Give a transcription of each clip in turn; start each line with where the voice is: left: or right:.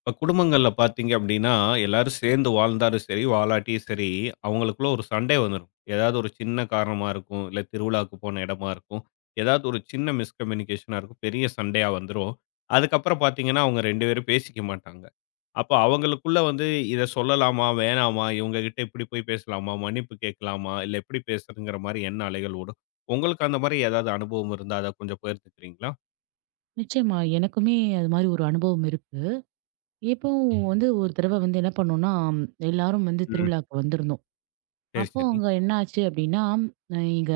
left: இப்ப குடும்பங்கள்ல பார்த்தீங்க அப்படின்னா, எல்லாரும் சேர்ந்து வாழ்ந்தாலும் சரி, வாழாட்டியும் சரி, அவங்களுக்குள்ள ஒரு சண்டை வந்துரும். ஏதாவது ஒரு சின்ன காரணமா இருக்கும். இல்ல திருவிழாவுக்கு போன இடமா இருக்கும். ஏதாவது ஒரு சின்ன மிஸ்கம்யூனிகேஷனா இருக்கும். பெரிய சண்டையா வந்துரும். அதுக்கப்புறம் பார்த்தீங்கன்னா, அவங்க 2 பேரும் பேசிக்க மாட்டாங்க. அப்ப அவங்களுக்குள்ள வந்து இத சொல்லலாமா? வேணாமா? இவங்க கிட்ட இப்படி போய் பேசலாமா? மன்னிப்பு கேட்கலாமா? இல்ல எப்படி பேசுறதுங்கிற மாரி என்ன அலைகள் ஓடும்? உங்களுக்கு அந்த மாரி ஏதாவது அனுபவம் இருந்தா, அத கொஞ்சம் பகிர்ந்துக்கிறீங்களா?
right: நிச்சயமா. எனக்குமே அது மாரி ஒரு அனுபவம் இருக்கு. இப்போ வந்து ஒரு தடவ வந்து என்ன பண்ணோம்னா, ம், எல்லாரும் வந்து
left: ம்.
right: திருவிழாவுக்கு வந்திருந்தோம்.
left: சரி,
right: அப்போ
left: சரி.
right: அங்க என்ன ஆச்சு அப்டின்னா, அ எங்க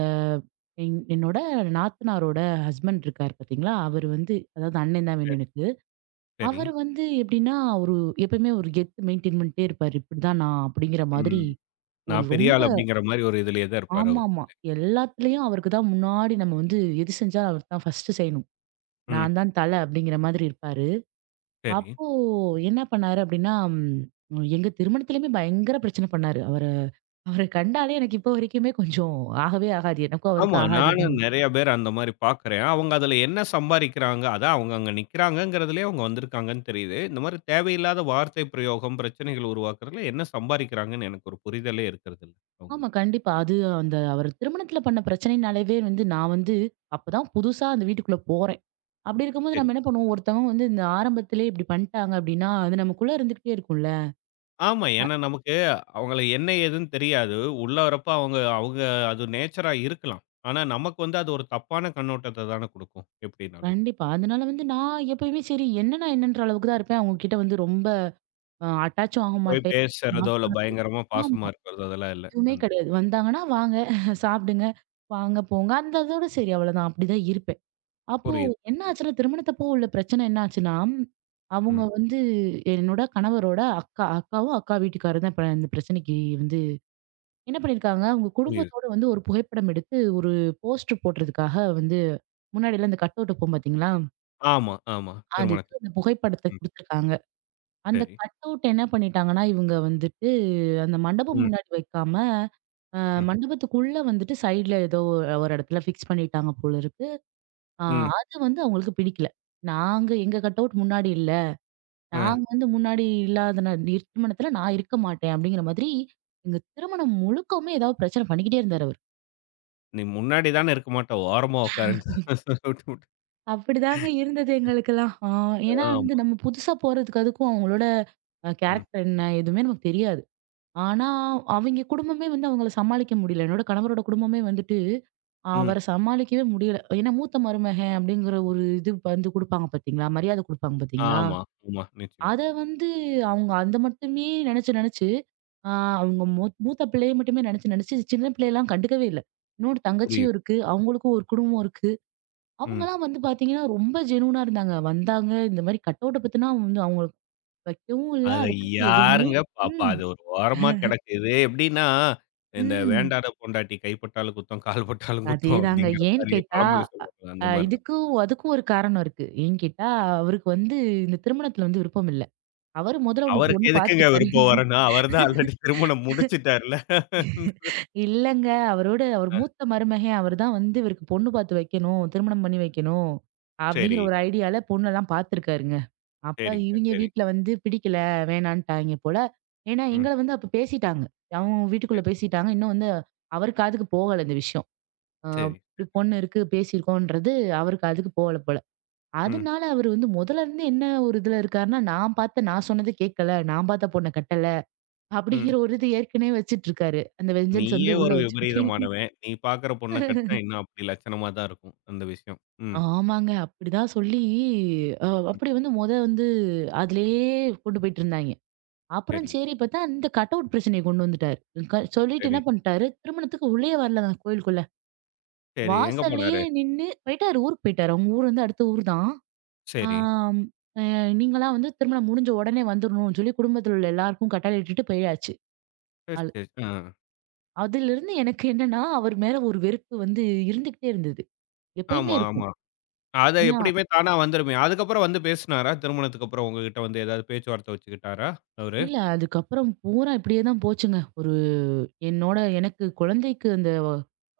right: என் என்னோட நாத்தனாரோட ஹஸ்பண்ட் இருக்காரு பார்த்தீங்களா, அவரு வந்து அதாவது அண்ணன் தான் வேணும்
left: சரி,
right: எனக்கு.
left: சரி.
right: அவரு வந்து எப்டின்னா, ஒரு எப்பயுமே ஒரு கெத்து மெயின்டெயின் பண்ணிட்டே இருப்பாரு. இப்டிதான் நான் அப்டிங்கிற மாதிரி
left: ம்.
right: ஒரு
left: நான் பெரிய
right: ரொம்ப
left: ஆள் அப்படிங்கிற மாரி ஒரு இதுலயே தான் இருப்பாரு அவரு.
right: ஆமாமா. எல்லாத்துலயும் அவருக்கு தான் முன்னாடி நம்ம வந்து எது செஞ்சாலும் அவருக்கு தான் ஃபர்ஸ்ட்டு செய்யணும்.
left: ம்.
right: நான் தான் தல அப்டிங்கிற மாதிரி இருப்பாரு.
left: சரி.
right: அப்போ என்ன பண்ணாரு அப்படின்னா, எங்க திருமணத்திலயுமே பயங்கர பிரச்சனை பண்ணாரு. அவரு அவர கண்டாலே எனக்கு இப்போ வரைக்குமே கொஞ்சம் ஆகவே ஆகாது. எனக்கும்
left: ஆமா.
right: அவருக்கும் ஆகாது
left: நானும் நெறைய பேர் அந்த மாரி பார்க்கிறேன். அவங்க அதுல என்ன சம்பாரிக்கிறாங்க? அதான் அவங்க அங்க நிக்கிறாங்கங்கிறதுலயே அவங்க வந்திருக்காங்கன்னு தெரியுது. இந்த மாரி தேவையில்லாத வார்த்தை பிரயோகம், பிரச்சனைகள் உருவாக்குறதுல என்ன சம்பாரிக்கிறாங்கன்னு எனக்கு ஒரு புரிதலே இருக்கிறதில்ல. அவங்க
right: ஆமா, கண்டிப்பா. அது அந்த அவர் திருமணத்தில பண்ண பிரச்சனைனாலவே வந்து நான் வந்து அப்பதான் புதுசா அந்த வீட்டுக்குள்ள போறேன். அப்படி இருக்கும்போது
left: சரி.
right: நம்ம என்ன பண்ணுவோம், ஒருத்தவங்க வந்து இந்த ஆரம்பத்திலே இப்படி பண்ணிட்டாங்க அப்படின்னா, அது நமக்குள்ள இருந்துகிட்டே இருக்கும்ல.
left: ஆமா. ஏன்னா நமக்கு அவங்கள என்ன ஏதுன்னு தெரியாது. உள்ள வரப்ப அவங்க அவங்க அது நேச்சரா இருக்கலாம். ஆனா நமக்கு வந்து அது ஒரு தப்பான கண்ணோட்டத்த தானே குடுக்கும், எப்படினாலும்.
right: கண்டிப்பா. அதனால வந்து நான் எப்பயுமே சரி, என்ன நான் என்னன்ற அளவுக்கு தான் இருப்பேன். அவங்க கிட்ட வந்து ரொம்ப அட்டாச்சும் ஆக
left: போய்
right: மாட்டேன்.
left: பேசுறதோ,
right: நான்.
left: இல்ல பயங்கரமா பாசமா
right: ஆமா.
left: இருக்கிறதோ அதெல்லாம் இல்ல.
right: எதுவுமே
left: அந்த
right: கிடையாது. வந்தாங்கன்னா, "வாங்க, சாப்பிடுங்க, வாங்க, போங்க." அந்த அதோட சரி அவ்வளோதான். அப்படிதான் இருப்பேன். அப்போ
left: புரியுது.
right: என்ன ஆச்சுன்னா, திருமணத்தப்போ உள்ள பிரச்சனை என்ன ஆச்சுன்னா, அவங்க
left: ம்.
right: வந்து என்னோட கணவரோட அக்காவும், அக்கா வீட்டுக்காரரும் தான் இப்ப இந்த பிரச்சனைக்கு வந்து என்ன பண்ணியிருக்காங்க, அவங்க
left: புரியுது.
right: குடும்பத்தோட வந்து ஒரு புகைப்படம் எடுத்து ஒரு போஸ்டர் போடுறதுக்காக வந்து முன்னாடிலாம் இந்த கட் அவுட் இருக்கும் பார்த்தீங்களா?
left: ஆமா, ஆமா.
right: அதுக்கு
left: திருமணத்துக்கு.
right: அந்த புகைப்படத்த
left: ம்.
right: குடுத்துருக்காங்க. அந்த
left: சரி.
right: கட்அவுட் என்ன பண்ணிட்டாங்கன்னா, இவுங்க வந்துட்டு அந்த மண்டபம்
left: ம்,
right: முன்னாடி வைக்காம, அ
left: ம்,
right: மண்டபத்துக்குள்ள வந்துட்டு சைடுல ஏதோ ஒரு இடத்துல ஃபிக்ஸ் பண்ணிட்டாங்க போல இருக்கு. ஆ
left: ம்.
right: அது வந்து அவுங்களுக்கு பிடிக்கல. நாங்க எங்க கட்அவுட் முன்னாடி இல்ல.
left: ஆ.
right: நாங்க வந்து முன்னாடி இல்லாத திருமணத்துல நான் இருக்க மாட்டேன் அப்டிங்கிற மாதிரி, எங்க திருமணம் முழுக்கவுமே ஏதாவது பிரச்சனை பண்ணிக்கிட்டே இருந்தாரு அவரு.
left: நீ முன்னாடி தானே இருக்க மாட்ட. ஓரமா உட்காருன்னு சொல்லிவிட்டு
right: அப்டிதாங்க இருந்தது எங்களுக்கெல்லாம். ஏன்னா வந்து
left: ஆமா.
right: நம்ம புதுசா போறதுக்கு அதுக்கும் அவுங்களோட
left: ம்,
right: கேரக்டர் என்ன? எதுவுமே நமக்கு தெரியாது. ஆனா, அவிங்க குடும்பமே வந்து அவங்கள சமாளிக்க முடியல. என்னோட கணவரோட குடும்பமே வந்துட்டு,
left: ம்.
right: அவர சமாளிக்கவே முடியல. ஏன்னா, மூத்த மருமகன் அப்படிங்கிற ஒரு இது வந்து குடுப்பாங்க பார்த்தீங்களா? மரியாதை குடுப்பாங்க பார்த்தீங்களா?
left: ஆமா, ஆமா. நிச்சயமா.
right: அத வந்து அவங்க அந்த மட்டுமே நெனச்சு நெனச்சு, அ அவங்க மூத்த பிள்ளைய மட்டுமே நெனச்சு நெனச்சு சின்ன பிள்ளையெல்லாம் கண்டுக்கவே இல்ல. இன்னொரு தங்கச்சியும்
left: புரியுது.
right: இருக்கு. அவங்களுக்கும் ஒரு குடும்பம் இருக்கு.
left: ம்.
right: அவங்கலாம் வந்து பார்த்தீங்கன்னா, ரொம்ப ஜெனூனா இருந்தாங்க. வந்தாங்க இந்த மாரி கட்டவுட்ட பத்தினா வந்து அவங்களுக்கு வைக்கவும் இல்ல.
left: அத
right: அத பத்தி எதுவுமே
left: யாருங்க பாப்பா?
right: ம்,
left: அது ஒரு ஓரமா கிடக்கு. இது எப்படின்னா, இந்த
right: ம்.
left: வேண்டாத பொண்டாட்டி கைப்பட்டாலும் குத்தம், கால் பட்டாலும் குத்தம்
right: அதேதாங்க.
left: அப்படிங்கிற
right: ஏன்னு
left: மாரி
right: கேட்டா,
left: பழமொழி
right: அ
left: சொல்லுவாங்கல்ல, அந்த
right: அ,
left: மாரி தான்.
right: இதுக்கும் அதுக்கும் ஒரு காரணம் இருக்கு. ஏன்னு கேட்டா,
left: ம்.
right: அவருக்கு வந்து இந்த திருமணத்துல வந்து விருப்பம் இல்ல. அவரு முதல்ல ஒண்ணு
left: அவருக்கு
right: பொண்ணு
left: எதுக்குங்க
right: பார்த்துருக்காரு.
left: விருப்பம் வரணும்? அவர் தான் ஆல்ரெடி திருமணம் முடிச்சிட்டார்ல.
right: இல்லங்க அவரோட அவர்
left: அ
right: மூத்த மருமகன் அவர் தான் வந்து இவருக்கு பொண்ணு பார்த்து வைக்கணும், திருமணம் பண்ணி வைக்கணும்.
left: சரி,
right: அப்படிங்கிற ஒரு ஐடியால பொண்ணெல்லாம் பார்த்துருக்காருங்க. அப்ப
left: சரிங்க,
right: இவிங்க
left: சரிங்க.
right: வீட்ல வந்து பிடிக்கல, வேணான்ட்டாய்ங்க போல. ஏன்னா,
left: ம்.
right: எங்கள வந்து அப்ப பேசிட்டாங்க. அவங்க
left: சரி.
right: வீட்டுக்குள்ள பேசிட்டாங்க. இன்னும் வந்து அவர் காதுக்கு போகல இந்த விஷயம். அ
left: சரி.
right: இப்படி பொண்ணு இருக்கு, பேசியிருக்கோன்றது அவர் காதுக்கு போகல போல.
left: ம்,
right: அதனால அவரு வந்து முதல்ல இருந்து என்ன ஒரு இதுல இருக்காருன்னா, நான் பார்த்த நான் சொன்னது கேட்கல, நான் பார்த்த பொண்ண கட்டல,
left: ம்.
right: அப்படிங்கிற ஒரு இது ஏற்கனவே வச்சுட்டு இருக்காரு. அந்த வெஞ்சன்ஸ்
left: நீயே
right: வந்து உள்ள
left: ஒரு
right: வச்சுக்கிட்டு.
left: விபரீதமானவன். நீ பாக்குற பொண்ண கட்டினா இன்னும் அப்படி லட்சணமா தான் இருக்கும். அந்த விஷயம். ம்,
right: ஆமாங்க. அப்படிதான் சொல்லி அ
left: ம்.
right: அப்படி வந்து மொத வந்து அதிலேயே கொண்டு போயிட்டுருந்தாய்ங்க. அப்புறம்
left: சரிங்க.
right: சரி பார்த்தா, இந்த கட் அவுட் பிரச்சனைய கொண்டு வந்துட்டாரு. சொல்லிட்டு
left: சரி,
right: என்ன பண்ணிட்டாரு, திருமணத்துக்கு உள்ளயே வரலங்க கோயிலுக்குள்ள.
left: சரி. எங்க
right: வாசல்லயே
left: போனாரு?
right: நின்னு போயிட்டாரு. ஊருக்கு போயிட்டாரு. அவங்க ஊர் வந்து அடுத்த ஊர் தான்.
left: சரி.
right: ஆம். அ நீங்கலாம் வந்து திருமணம் முடிஞ்ச உடனே வந்துரணும்னு சொல்லி குடும்பத்துல உள்ள எல்லாருக்கும் கட்டளையிட்டுட்டு போயாச்சு.
left: சரி,
right: அது
left: சரி. ஆ.
right: அதிலிருந்து எனக்கு என்னன்னா, அவர் மேல ஒரு வெறுப்பு வந்து இருந்துகிட்டே இருந்தது. எப்பயுமே
left: ஆமா,
right: இருக்கும்.
left: ஆமா. அது
right: ஏன்னா
left: எப்படியுமே தானா வந்துருமே. அதுக்கப்புறம் வந்து பேசுனாரா? திருமணத்துக்கு அப்புறம் உங்ககிட்ட வந்து ஏதாவது பேச்சுவார்த்தை வச்சுக்கிட்டாரா அவரு?
right: இல்ல அதுக்கப்புறம் பூரா இப்படியே தான் போச்சுங்க. ஒரு என்னோட எனக்கு குழந்தைக்கு அந்த வ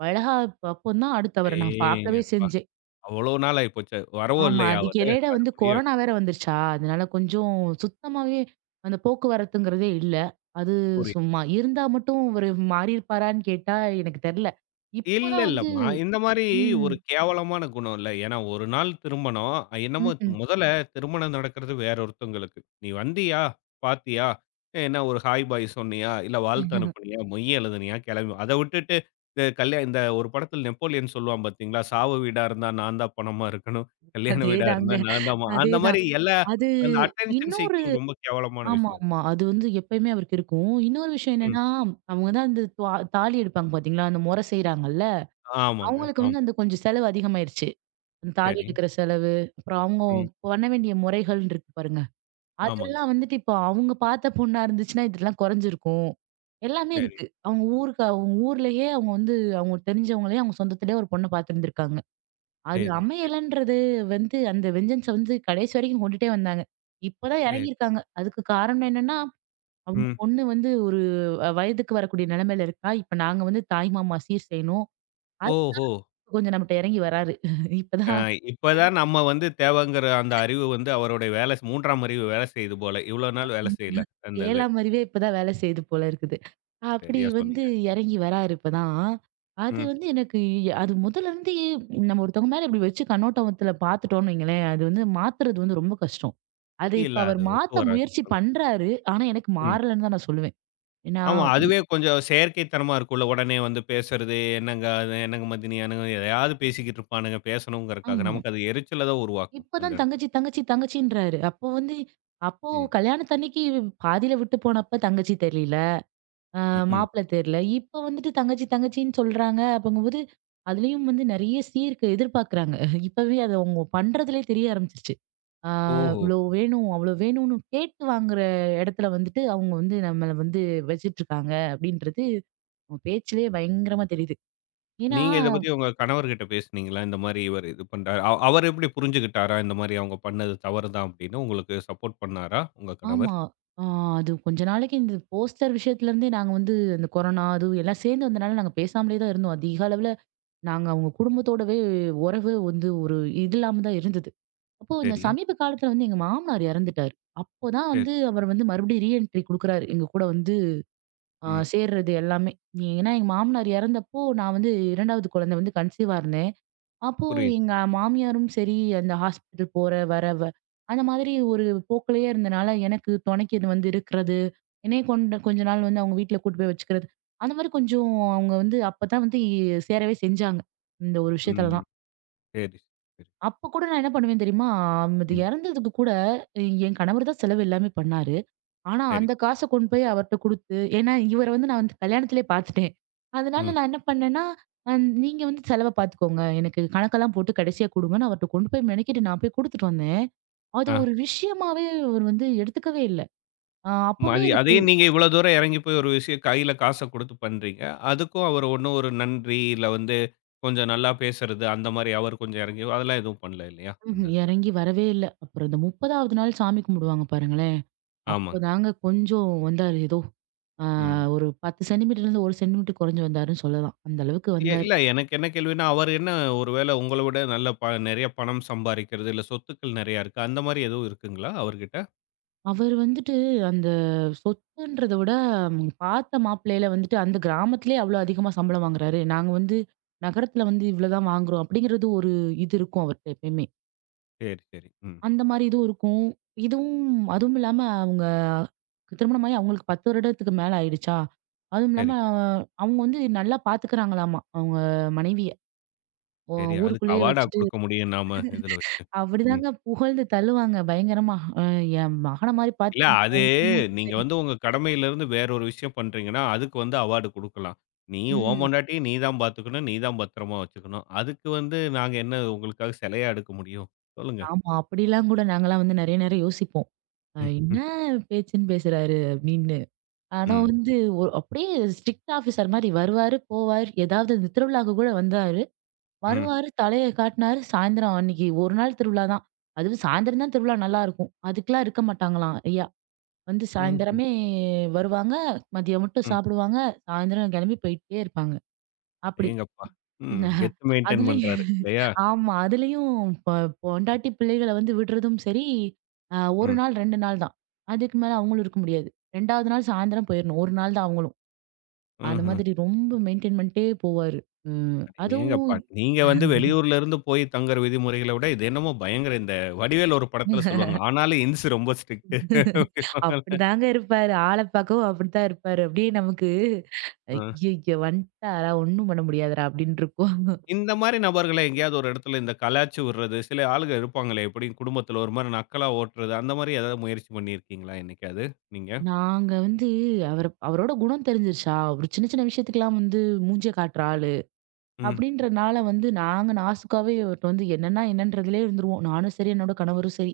right: வளகாப்பு அப்பந்தான் அடுத்து அவர நான் பார்க்கவே
left: அடேங்கப்பா!
right: செஞ்சேன்.
left: அவ்வளோ நாள் ஆயிப்போச்சு. வரவும்
right: ஆமா.
left: இல்லையா
right: அதுக்கு
left: அவரு?
right: இடையில
left: அது
right: வந்து
left: முடியும்.
right: கொரோனா வேற வந்துருச்சா, அதனால கொஞ்சம் சுத்தமாவே அந்த போக்குவரத்துங்கிறதே இல்ல. அது
left: புரியுது.
right: சும்மா இருந்தா மட்டும் இவரு மாறியிருப்பாரான்னு கேட்டா எனக்கு தெரியல.
left: இல்ல
right: இப்போதான் வந்து
left: இல்லம்மா. இந்த மாரி
right: ம்.
left: ஒரு கேவலமான குணம் இல்ல. ஏன்னா, ஒரு நாள் திருமணம். அ, என்னமோ
right: ம்ஹ்ம்.
left: முதல்ல திருமணம் நடக்கிறது வேற ஒருத்தவங்களுக்கு. நீ வந்தியா? பார்த்தியா? என்ன ஒரு ஹாய், பாய் சொன்னியா? இல்ல வாழ்த்து அனுப்புனியா? மொய் எழுதுனியா? கிளம்பி அத விட்டுட்டு இந்த கல்யா இந்த ஒரு படத்துல நெப்போலியன் சொல்லுவான் பார்த்தீங்களா? சாவு வீடா இருந்தா நான் தான் பணமா இருக்கணும். கல்யாண வீடா
right: அதேதாங்க.
left: இருந்தா நான் தான் மா-" அந்த
right: அதேதான்.
left: மாரி எல்லா
right: அது
left: அந்த அட்டென்ஷன்
right: இன்னொரு
left: சீக்கிங் ரொம்ப கேவலமான விஷயம்.
right: ஆமாமா. அது வந்து எப்பயுமே அவருக்கு இருக்கும். இன்னொரு விஷயம்
left: ம்.
right: என்னன்னா, அவங்க தான் அந்த துவா தாலி எடுப்பாங்க பார்த்தீங்களா, அந்த முறை செய்றாங்கல்ல,
left: ஆமாங்க.
right: அவங்களுக்கு வந்து
left: ஆமா.
right: அந்த கொஞ்சம் செலவு அதிகமாயிருச்சு. அந்த தாலி
left: சரி.
right: எடுக்கிற செலவு, அப்புறம் அவங்க
left: ம்.
right: பண்ண வேண்டிய முறைகள் இருக்கு பாருங்க.
left: ஆமாங்க.
right: அதெல்லாம் வந்துட்டு இப்போ அவங்க பார்த்த பொண்ணா இருந்துச்சுன்னா, இதெல்லாம் குறைஞ்சிருக்கும். எல்லாமே
left: சரி,
right: இருக்கு. அவங்க ஊருக்கு அவங்க ஊர்லயே அவங்க வந்து அவங்களுக்கு தெரிஞ்சவங்களே அவங்க சொந்தத்திலேயே ஒரு பொண்ண பார்த்துருந்துருக்காங்க. அது
left: சரி,
right: அமையலன்றது வந்து அந்த வெஞ்சன்ஸ வந்து கடைசி வரைக்கும் கொண்டுட்டே வந்தாங்க. இப்பதான்
left: சரி.
right: இறங்கியிருக்காங்க. அதுக்கு காரணம் என்னன்னா, அவங்க
left: ம்.
right: பொண்ணு வந்து ஒரு அ வயதுக்கு வரக்கூடிய நிலைமையில இருக்கா. இப்ப நாங்க வந்து தாய் மாமா சீர் செய்யணும். அதுக்கு
left: ஓஹோ!
right: கொஞ்சம் நம்மட்ட இறங்கி வராரு.
left: அ
right: இப்பதான்
left: இப்பதான் நம்ம வந்து தேவைங்கிற அந்த அறிவு வந்து அவருடைய வேலை 3ஆம் அறிவு வேலை செய்யுது போல. இவ்வளோ நாள் வேலை செய்யல. அந்த இது.
right: ஏழாம் அறிவே இப்பதான் வேலை செய்யுது போல இருக்குது. அப்படி
left: சரியா
right: வந்து
left: சொன்னீங்க.
right: இறங்கி வராரு இப்பதான். அது
left: ம்.
right: வந்து எனக்கு அது முதல்ல இருந்து நம்ம ஒருத்தவங்க மேல இப்படி வச்சு கண்ணோட்டத்துல பார்த்துட்டோம்னு வைங்களேன், அது வந்து மாத்துறது வந்து ரொம்ப கஷ்டம். அது
left: இல்ல
right: இப்ப அவர்
left: அது ஒத்து
right: மாத்த
left: வராது
right: முயற்சி
left: நமக்கு.
right: பண்றாரு. ஆனா எனக்கு
left: ம்.
right: மாறலன்னு தான் நான் சொல்லுவேன். ஏன்னா
left: ஆமா.
right: இ
left: அதுவே கொஞ்சம் செயற்கைத்தனமா இருக்கும்ல. உடனே வந்து பேசுறது, என்னங்க அது, என்னங்க மதினி, என்னங்க எதையாவது பேசிக்கிட்டு இருப்பானுங்க பேசணுங்கிறதுக்காக.
right: ஆமா.
left: நமக்கு அது எரிச்சல தான் உருவாக்கும் அந்த
right: இப்பதான்
left: இடத்துல.
right: தங்கச்சி, தங்கச்சி, தங்கச்சின்றாரு. அப்போ
left: ம்.
right: கல்யாணத்தன்னைக்கு பாதியில விட்டு போனப்ப தங்கச்சி தெரியல. அ
left: ம். ம்.
right: மாப்பிள தெர்ல. இப்ப வந்துட்டு தங்கச்சி தங்கச்சின்னு சொல்றாங்க. அப்பங்கும்போது, அதுலயும் வந்து நெறைய சீருக்கு எதிர்பார்க்குறாங்க. இப்பவே அது அவங்க பண்றதுலயே தெரிய ஆரம்பிச்சுருச்சு. ஆ
left: ஓஹோ!
right: இவ்ளோ வேணும், அவ்ளோ வேணும்னு கேட்டு வாங்குற இடத்துல வந்துட்டு, அவங்க வந்து நம்மள வந்து வச்சுட்டுருக்காங்க அப்படின்றது அவங்க பேச்சிலேயே பயங்கரமா தெரியுது. ஏன்னா
left: நீங்க இத பத்தி உங்க கணவர்கிட்ட பேசுனீங்களா? இந்த மாரி இவரு இது பண்றாரு. அவரு எப்படி புரிஞ்சுகிட்டாரா? இந்த மாரி அவங்க பண்ணது தவறு தான் அப்படின்னு உங்களுக்கு சப்போர்ட் பண்ணாரா உங்க கணவர்?
right: ஆமா. ஆ அது கொஞ்ச நாளைக்கு இந்த போஸ்டர் விஷயத்துலருந்தே நாங்க வந்து அந்த கொரோனா அது எல்லாம் சேர்ந்து வந்தனால நாங்க பேசாமலே தான் இருந்தோம். அதிக அளவுல நாங்க அவங்க குடும்பத்தோடவே உறவு வந்து ஒரு இது இல்லாம தான் இருந்தது. அப்போ இந்த
left: சரி,
right: சமீப காலத்துல வந்து எங்க மாமனார் இறந்துட்டாரு. அப்போதான்
left: சரி.
right: வந்து அவர் வந்து மறுபடியும் ரீஎன்ட்ரி குடுக்குறாரு. எங்க கூட வந்து
left: ம்.
right: சேர்றது எல்லாமே. ஏன்னா எங்க மாமனார் இறந்தப்போ நான் வந்து 2வது குழந்தை வந்து கன்சீவா இருந்தேன். அப்போ
left: புரியுது.
right: எங்க மாமியாரும் சரி, அந்த ஹாஸ்பிட்டல் போற, வர அந்த மாதிரி ஒரு போக்கிலேயே இருந்தனால எனக்கு துணைக்கு இது வந்து இருக்கிறது. என்னைய கொண்ட கொஞ்ச நாள் வந்து அவங்க வீட்ல கூட்டு போய் வச்சுக்கிறது. அந்த மாதிரி கொஞ்சம் அவங்க வந்து அப்பதான் வந்து சேரவே செஞ்சாங்க. இந்த ஒரு விஷயத்துல
left: ம்.
right: தான்.
left: சரி, சரி.
right: அப்ப கூட நான் என்ன பண்ணுவேன் தெரியுமா? அது
left: ம்.
right: இறந்ததுக்கு கூட என் கணவர் தான் செலவு எல்லாமே பண்ணாரு. ஆனா
left: சரி.
right: அந்த காச கொண்டு போய் அவர்ட்ட குடுத்து ஏன்னா இவர வந்து நான் வந்து கல்யாணத்திலே பார்த்துட்டேன். அதனால
left: ம்.
right: நான் என்ன பண்ணேன்னா, அ நீங்க வந்து செலவ பார்த்துக்கோங்க. எனக்கு கணக்கெல்லாம் போட்டு கடைசியா குடுங்கன்னு அவர்ட்ட கொண்டு போய் மெனக்கிட்டு நான் போய் குடுத்துட்டு வந்தேன். அது
left: ஆ.
right: ஒரு விஷயமாவே அவர் வந்து எடுத்துக்கவே இல்ல. அப்பவுமே
left: மதி
right: எனக்கு
left: அதே நீங்க இவ்வளோ தூரம் இறங்கி போய் ஒரு விஷயம் கையில காச குடுத்து பண்றீங்க. அதுக்கும் அவர் ஒண்ணும் ஒரு நன்றி, இல்ல வந்து கொஞ்சம் நல்லா பேசுறது, அந்த மாரி அவர் கொஞ்சம் இறங்கி அதெல்லாம் எதுவும் பண்ணல இல்லையா? அந்த
right: ம்ஹ்ம்
left: இதுல.
right: இறங்கி வரவே இல்ல. அப்புறம் இந்த 30வது நாள் சாமி கும்பிடுவாங்க பாருங்களேன்.
left: ஆமாங்க.
right: அப்போதாங்க கொஞ்சம் வந்தாரு ஏதோ. ஆ
left: ம்.
right: ஒரு 10 சென்டிமீட்டர்லேருந்து 1 சென்டிமீட்டர் குறைஞ்சு வந்தாருன்னு சொல்லலாம். அந்த அளவுக்கு வந்தாரு.
left: இல்ல எனக்கு என்ன கேள்வின்னா, அவர் என்ன ஒரு வேள உங்கள விட நல்ல நெறைய பணம் சம்பாரிக்கிறது, இல்ல சொத்துக்கள் நெறையா இருக்கா? அந்த மாரி எதுவும் இருக்குங்களா அவர்கிட்ட?
right: அவரு வந்துட்டு அந்த சொத்துன்றத விட ம், பார்த்த மாப்பிள்ளையில வந்துட்டு அந்த கிராமத்திலேயே அவ்வளோ அதிகமா சம்பளம் வாங்குறாரு. நாங்க வந்து நகரத்துல வந்து இவ்வளோதான் வாங்குறோம் அப்படிங்கிறது ஒரு இது இருக்கும் அவர்ட்ட எப்பயுமே.
left: சரி, சரி. ம்.
right: அந்த மாரி இதுவும் இருக்கும். இதுவும் அதுவும் இல்லாம அவங்க திருமணமாகி அவங்களுக்கு 10 வருடத்துக்கு மேல ஆயிடுச்சா, அதுவும் இல்லாம
left: சரிங்க.
right: அவங்க வந்து நல்லா பார்த்துக்கிறாங்களாமா அவங்க மனைவிய. ஊ
left: சரி. அதுக்கு
right: ஊருக்குள்ளேயே
left: அவார்டா
right: வச்சுட்டு
left: குடுக்க முடியும் நாம இதுல வச்சு. ம்.
right: அப்படிதாங்க புகழ்ந்து தள்ளுவாங்க பயங்கரமா. அ என் மகன மாரி
left: இல்ல
right: பார்த்துக்கணும்
left: அது
right: அவங்க குடும்பமும்
left: நீங்க
right: சரி.
left: வந்து உங்க கடமையிலிருந்து வேற ஒரு விஷயம் பண்றீங்கன்னா, அதுக்கு வந்து அவார்டு குடுக்கலாம். நீ உன்
right: ம்.
left: பொண்டாட்டிய நீ தான் பாத்துக்கணும். நீ தான் பத்திரமா வச்சுக்கணும். அதுக்கு வந்து நாங்க என்ன உங்களுக்காக சிலையா எடுக்க முடியும்? சொல்லுங்க.
right: ஆமா. அப்படிலாம் கூட நாங்கலாம் வந்து நெறைய நேரம் யோசிப்போம்.
left: ம்.
right: என்ன பேச்சுன்னு பேசுறாரு அப்படின்னு. ஆனா
left: ம்.
right: வந்து அப்படியே ஸ்ட்ரிக்ட் ஆஃபீசர் மாரி வருவாரு, போவாரு. ஏதாவது இந்த திருவிழாக்கு கூட வந்தாரு.
left: ம்.
right: வருவாரு, தலைய காட்டினாரு. சாயந்தரம் அன்னைக்கு ஒரு நாள் திருவிழா தான். அதுவும் சாயந்தரம் தான் திருவிழா நல்லாருக்கும். அதுக்கெல்லாம் இருக்க மாட்டாங்களாம் ஐயா. வந்து
left: ம். ம்.
right: சாயந்தரமே வருவாங்க. மதியம் மட்டும்
left: ம்.
right: சாப்பிடுவாங்க. சாயந்தரம் கிளம்பி போயிட்டே இருப்பாங்க. அப்படி.
left: அடேங்கப்பா! ம். கெத்து மெயின்டெயின் பண்றாரு
right: அதுலயும்
left: இல்லையா?
right: ஆமா. அதுலயும் பொ பொண்டாட்டி பிள்ளைகள வந்து விடுறதும் சரி, 1
left: ம்.
right: நாள் 2 நாள் தான். அதுக்கு மேல அவங்களும் இருக்க முடியாது. 2வது நாள் சாயந்தரம் போயிரணும். 1 நாள் தான் அவங்களும். அந்த
left: ம்ஹ்ம்.
right: மாதிரி ரொம்ப மெயின்டெயின் பண்ணிட்டே போவாரு. ம். அதுவும்
left: அடேங்கப்பா! நீங்க வந்து வெளியூர்ல இருந்து போய் தங்குற விதிமுறைகள விட, இது என்னமோ பயங்கர இந்த வடிவேலு ஒரு படத்துல சொல்லுவாங்க. ஆனாலும் இன்ஸ் ரொம்ப ஸ்ட்ரிக்ட் அப்படிம்பாங்கல்ல.
right: அப்படிதாங்க இருப்பாரு. ஆள பார்க்கவும் அப்படித்தான் இருப்பாரு. அப்படியே நமக்கு
left: அ.
right: ஐய்யய்ய! வந்துட்டாரா! ஒண்ணும் பண்ண முடியாதுடா அப்படின்னு இருக்கும்.
left: இந்த மாரி நபர்கள எங்கேயாவது ஒரு இடத்துல இந்த கலாய்ச்சு விடுறது, சில ஆளுங்க இருப்பாங்களே எப்படி குடும்பத்துல ஒரு மாரி நக்கலா ஓட்டுறது, அந்த மாரி ஏதாவது முயற்சி பண்ணியிருக்கீங்களா என்னைக்காவது நீங்க?
right: நாங்க வந்து அவர அவரோட குணம் தெரிஞ்சிருச்சா, ஒரு சின்ன சின்ன விஷயத்துக்கெல்லாம் வந்து மூஞ்சிய காட்டுற ஆளு.
left: ம்.
right: அப்படின்றனால வந்து நாங்க நாசுக்காவே இவர்ட்ட வந்து என்னன்னா என்னன்றதுலயே இருந்துருவோம். நானும் சரி, என்னோட கணவரும் சரி.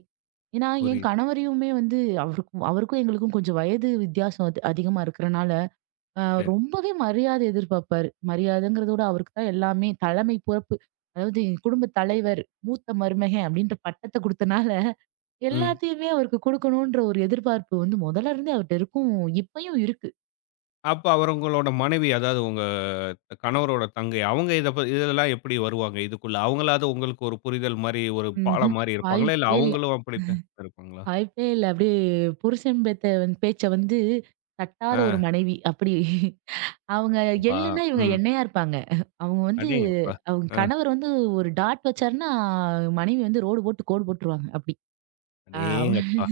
right: ஏன்னா, என்
left: புரியுது.
right: கணவரையுமே வந்து அவருக்கும் அவருக்கும் எங்களுக்கும் கொஞ்சம் வயது வித்தியாசம் அது அதிகமா இருக்கிறனால, அ
left: சரி.
right: ரொம்பவே மரியாதை எதிர்பார்ப்பாரு. மரியாதைங்கிறத விட அவருக்கு தான் எல்லாமே தலைமை பொறுப்பு. அதாவது எங்க குடும்ப தலைவர், மூத்த மருமகன் அப்படின்ற பட்டத்த குடுத்தனால,
left: ம்.
right: எல்லாத்தையுமே அவருக்கு குடுக்கணுன்ற ஒரு எதிர்பார்ப்பு வந்து முதல்ல இருந்தே அவர்ட்ட இருக்கும். இப்பயும் இருக்கு.
left: அப்ப அவர் உங்களோட மனைவி அதாவது உங்க கணவரோட தங்கை. அவங்க இத இதெல்லாம் எப்படி வருவாங்க இதுக்குள்ள? அவங்களாவது உங்களுக்கு ஒரு புரிதல் மாரி, ஒரு
right: ம்ஹ்ம்.
left: பாலம் மாரி இருப்பாங்களா? இல்ல
right: வாய்ப்பே இல்ல.
left: அவங்களும் அப்படித்தான் இருப்பாங்களா?
right: வாய்ப்பே இல்ல. அப்படியே புருஷன் பேத்த வந்து பேச்ச வந்து தட்டாத ஒரு
left: ஆ,
right: மனைவி. அப்படி அவங்க
left: அப்பா,
right: எள்ளுன்னா இவங்க
left: ம்.
right: எண்ணெயா இருப்பாங்க. அவங்க வந்து
left: அடேங்கப்பா!
right: அவங்க
left: ஆ,
right: கணவர் வந்து ஒரு டாட் வச்சாருன்னா, மனைவி வந்து ரோடு போட்டு கோடு போட்டுருவாங்க. அப்படி. ஆ
left: அடேங்கப்பா!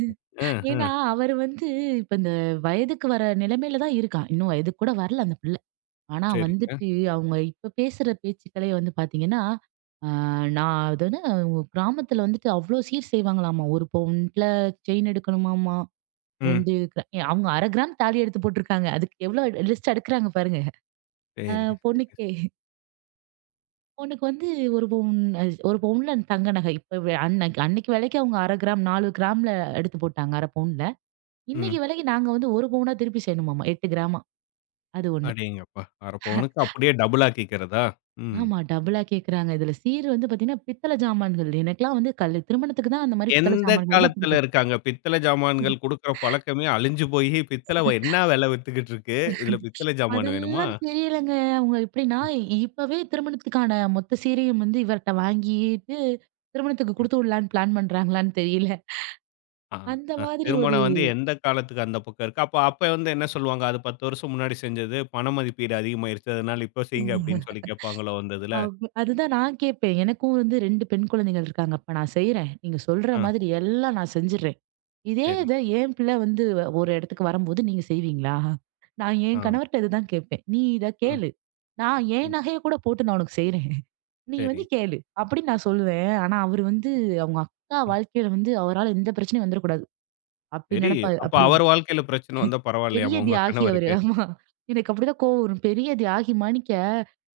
left: ம்,
right: ஏன்னா
left: ம்.
right: அவர் வந்து இப்ப இந்த வயதுக்கு வர நிலைமையில தான் இருக்கான். இன்னும் வயதுக்கு கூட வரல அந்த பிள்ளை. ஆனா
left: சரிங்க.
right: வந்துட்டு அவங்க இப்ப பேசுற பேச்சுக்களே வந்து பாத்தீங்கன்னா, ஆ நான் அது வந்து அவங்க கிராமத்துல வந்துட்டு அவ்ளோ சீர் செய்வாங்களாமா. ஒரு பவுன்ல செயின் எடுக்கணுமாமா.
left: ம்.
right: அவங்க 1/2 கிராம் தாலி எடுத்து போட்டுருக்காங்க. அதுக்கு எவ்ளோ லிஸ்ட் அடுக்குறாங்க பாருங்க. அ
left: சரி, சரி.
right: பொண்ணுக்கே பொண்ணுக்கு வந்து 1 பவுன் அஹ் ஒரு பவுன்ல தங்க நகை. அன்னைக்கு அன்னைக்கு விலைக்கு அவங்க 1/2 கிராம் 4 கிராம்ல எடுத்து போட்டாங்க 1/2 பவுன்ல.
left: ம்.
right: இன்னைக்கு விலைக்கு நாங்க வந்து 1 பவுனா திருப்பி செய்யணுமாமா 8 கிராமா. அது ஒண்ணு.
left: அடேங்கப்பா! 1/2 பவுனுக்கு அப்படியே டபுள் ஆக்கிக்கிறதா? ம்.
right: ஆமா டபுளா கேட்கறாங்க. இதுல சீர் வந்து பாத்தீங்கன்னா, பித்தள ஜாமான்கள். எனக்கெல்லாம் வந்து கல் திருமணத்துக்கு தான் அந்த மாரி பித்தள
left: எந்த
right: ஜாமான்கள் தான்
left: காலத்துல
right: குடுத்து
left: இருக்காங்க? பித்தள ஜாமான்கள் குடுக்குற பழக்கமே அழிஞ்சு போயி, பித்தள என்ன விலை வித்துக்கிட்டு இருக்கு? இதுல பித்தள ஜாமான் வேணுமா?
right: அதெல்லாம் தெரியலங்க. அவங்க எப்படின்னா, இப்பவே திருமணத்துக்கான மொத்த சீரையும் வந்து இவர்ட்ட வாங்கிட்டு, திருமணத்துக்கு குடுத்து விடலான்னு பிளான் பண்றாங்களான்னு தெரியல.
left: ஆ,
right: அந்த
left: அ.
right: மாதிரி ஒரு
left: திருமணம் வந்து எந்த காலத்துக்கு அந்த பக்கம் இருக்கு. அப்ப அப்ப வந்து என்ன சொல்லுவாங்க? அது 10 வருஷம் முன்னாடி செஞ்சது. பண மதிப்பீடு அதிகமாயிருச்சு. அதனால இப்போ செய்யுங்க அப்படின்னு சொல்லி கேட்பாங்களோ அந்த இதுல?
right: அவ் அதுதான் நான் கேட்பேன். எனக்கும் வந்து 2 பெண் குழந்தைகள் இருக்காங்க. அப்ப நான் செய்றேன். நீங்க சொல்ற
left: ஆ,
right: மாதிரி எல்லாம் நான் செஞ்சுடுறேன். இதே
left: சரி.
right: இத என் பிள்ளை வந்து ஒரு இடத்துக்கு வரும்போது நீங்க செய்வீங்களா? நான்
left: ஆ.
right: என் கணவர்ட்ட இதுதான் கேட்பேன். நீ இத
left: ம்,
right: கேளு. நான்
left: ம்.
right: என் நகைய கூட போட்டு நான் உனக்கு செய்றேன். நீ
left: சரி.
right: வந்து கேளு அப்படின்னு நான் சொல்லுவேன். ஆனா அவரு வந்து அவங்க அக்கா
left: ம்.
right: வாழ்க்கையில வந்து அவரால எந்த பிரச்சனையும் வந்துடக்கூடாது. அப்படி
left: சரி.
right: நினைப்பாரு.
left: அப்ப
right: அப்படி
left: அவர் வாழ்க்கையில பிரச்சனை வந்தா
right: பெரிய
left: பரவாயில்லையாமா உங்க
right: தியாகி அவரு.
left: கணவருக்கு?
right: ஆமா. எனக்கு அப்படிதான் கோவம் வரும். பெரிய தியாகி மாணிக்க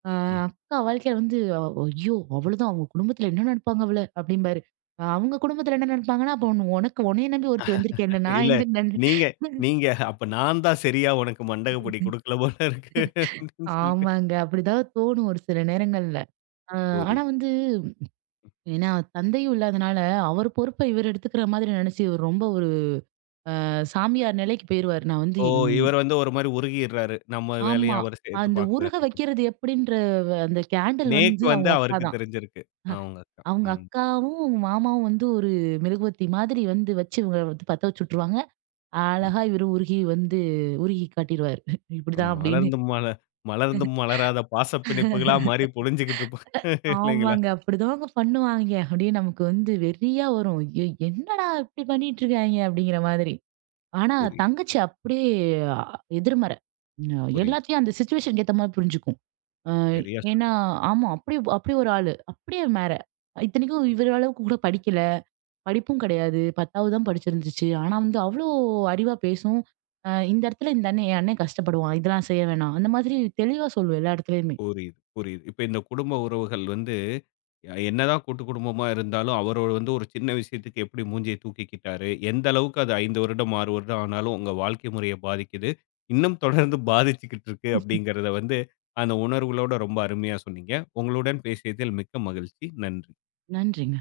right: அ
left: ம்.
right: அக்கா வாழ்க்கையில வந்து ஐயோ! அவ்வளோதான் அவங்க குடும்பத்துல என்ன நினைப்பாங்க அவள அப்படிம்பாரு. அவங்க குடும்பத்துல என்ன நினைப்பாங்கன்னா, அப்ப உன் உனக்கு உன்னைய நம்பி ஒருத்தி வந்திருக்கேன்ல நான்
left: இல்ல
right: என்ன நினை
left: நீங்க நீங்க அப்ப நான் தான் சரியா உனக்கு மண்டகப்படி குடுக்கல போல இருக்கு அப்படின்னு சொல்லிட்டு.
right: ஆமாங்க. அப்படிதான் தோணும் ஒரு சில நேரங்கள்ல. அ ஆனா
left: புரியுது.
right: வந்து ஏன்னா தந்தையும் இல்லாதனால அவர் பொறுப்ப இவர் எடுத்துக்கிற மாதிரி நினைச்சு இவர் ரொம்ப சாமியார் நிலைக்கு போயிருவாரு. நான் வந்து
left: ஓ!
right: ம்
left: இவர் வந்து ஒரு மாரி உருகிடுறாரு. நம்ம வேலையும்
right: ஆமா.
left: அவரு சேர்த்து
right: அந்த
left: பார்க்கிறாரு
right: உருக
left: அப்படின்னு.
right: வைக்கிறது எப்படின்ற அந்த கேண்டில்
left: நேக்கு
right: வந்து
left: வந்து
right: அவங்க அக்கா
left: அவருக்கு
right: தான்.
left: தெரிஞ்சிருக்கு. ஆ உங்க அக்கா.
right: அவங்க
left: ம்.
right: அக்காவும், மாமாவும் வந்து ஒரு மெழுகுவர்த்தி மாதிரி வந்து வச்சு இவங்க வந்து பத்த வச்சு விட்டுருவாங்க.
left: ம்.
right: அழகா இவரு உருகி வந்து உருகி காட்டிருவாரு. இப்படிதான் அப்படின்னு.
left: மலர்ந்தும் மல மலர்ந்தும் மலராத பாசப் பிணைப்புகளா மாறி பொழிஞ்சுகிட்டு இருப்பாங்க இல்லைங்களா?
right: ஆமாங்க. அப்படிதாங்க பண்ணுவாய்ங்க. அப்படியே நமக்கு வந்து வெறியா வரும். ஐயோ! என்னடா இப்படி பண்ணிட்டு இருக்காய்ங்க அப்படிங்கிற மாதிரி. ஆனா
left: புரியுது,
right: தங்கச்சி அப்படியே அ, எதிர்மறை.
left: புரியுது.
right: எல்லாத்தையும் அந்த சிச்சுவேஷனுக்கு ஏத்த மாரி புரிஞ்சுக்கும். அ
left: சரியா
right: ஏன்னா
left: சொன்னீங்க.
right: ஆமா. அப்படி அப்படி ஒரு ஆளு. அப்படியே மேற. இத்தனைக்கும்
left: புரியுது,
right: இவர அளவுக்கு கூட படிக்கல. படிப்பும் கிடையாது. 10வது தான் படிச்சிருந்துச்சு. ஆனா வந்து அவ்ளோ அறிவா பேசும். இந்த இடத்துல இந்த அண்ணன் என் அண்ணன் கஷ்டப்படுவான். இதெல்லாம் செய்ய வேணாம். அந்த மாதிரி தெளிவா சொல்லும் எல்லா இடத்துலயுமே.
left: புரியுது, புரியுது. இப்ப இந்த குடும்ப உறவுகள் வந்து என்னதான் கூட்டு குடும்பமா இருந்தாலும், அவரு வந்து ஒரு சின்ன விஷயத்துக்கு எப்படி மூஞ்சிய தூக்கிக்கிட்டாரு, எந்த அளவுக்கு அது 5 வருடம், 6 வருடம் ஆனாலும் உங்க வாழ்க்கை முறைய பாதிக்குது. இன்னும் தொடர்ந்து பாதிச்சுக்கிட்டு இருக்கு அப்படிங்கிறத வந்து, அந்த உணர்வுகளோட ரொம்ப அருமையா சொன்னீங்க. உங்களுடன் பேசியதில் மிக்க மகிழ்ச்சி. நன்றி.
right: நன்றிங்க.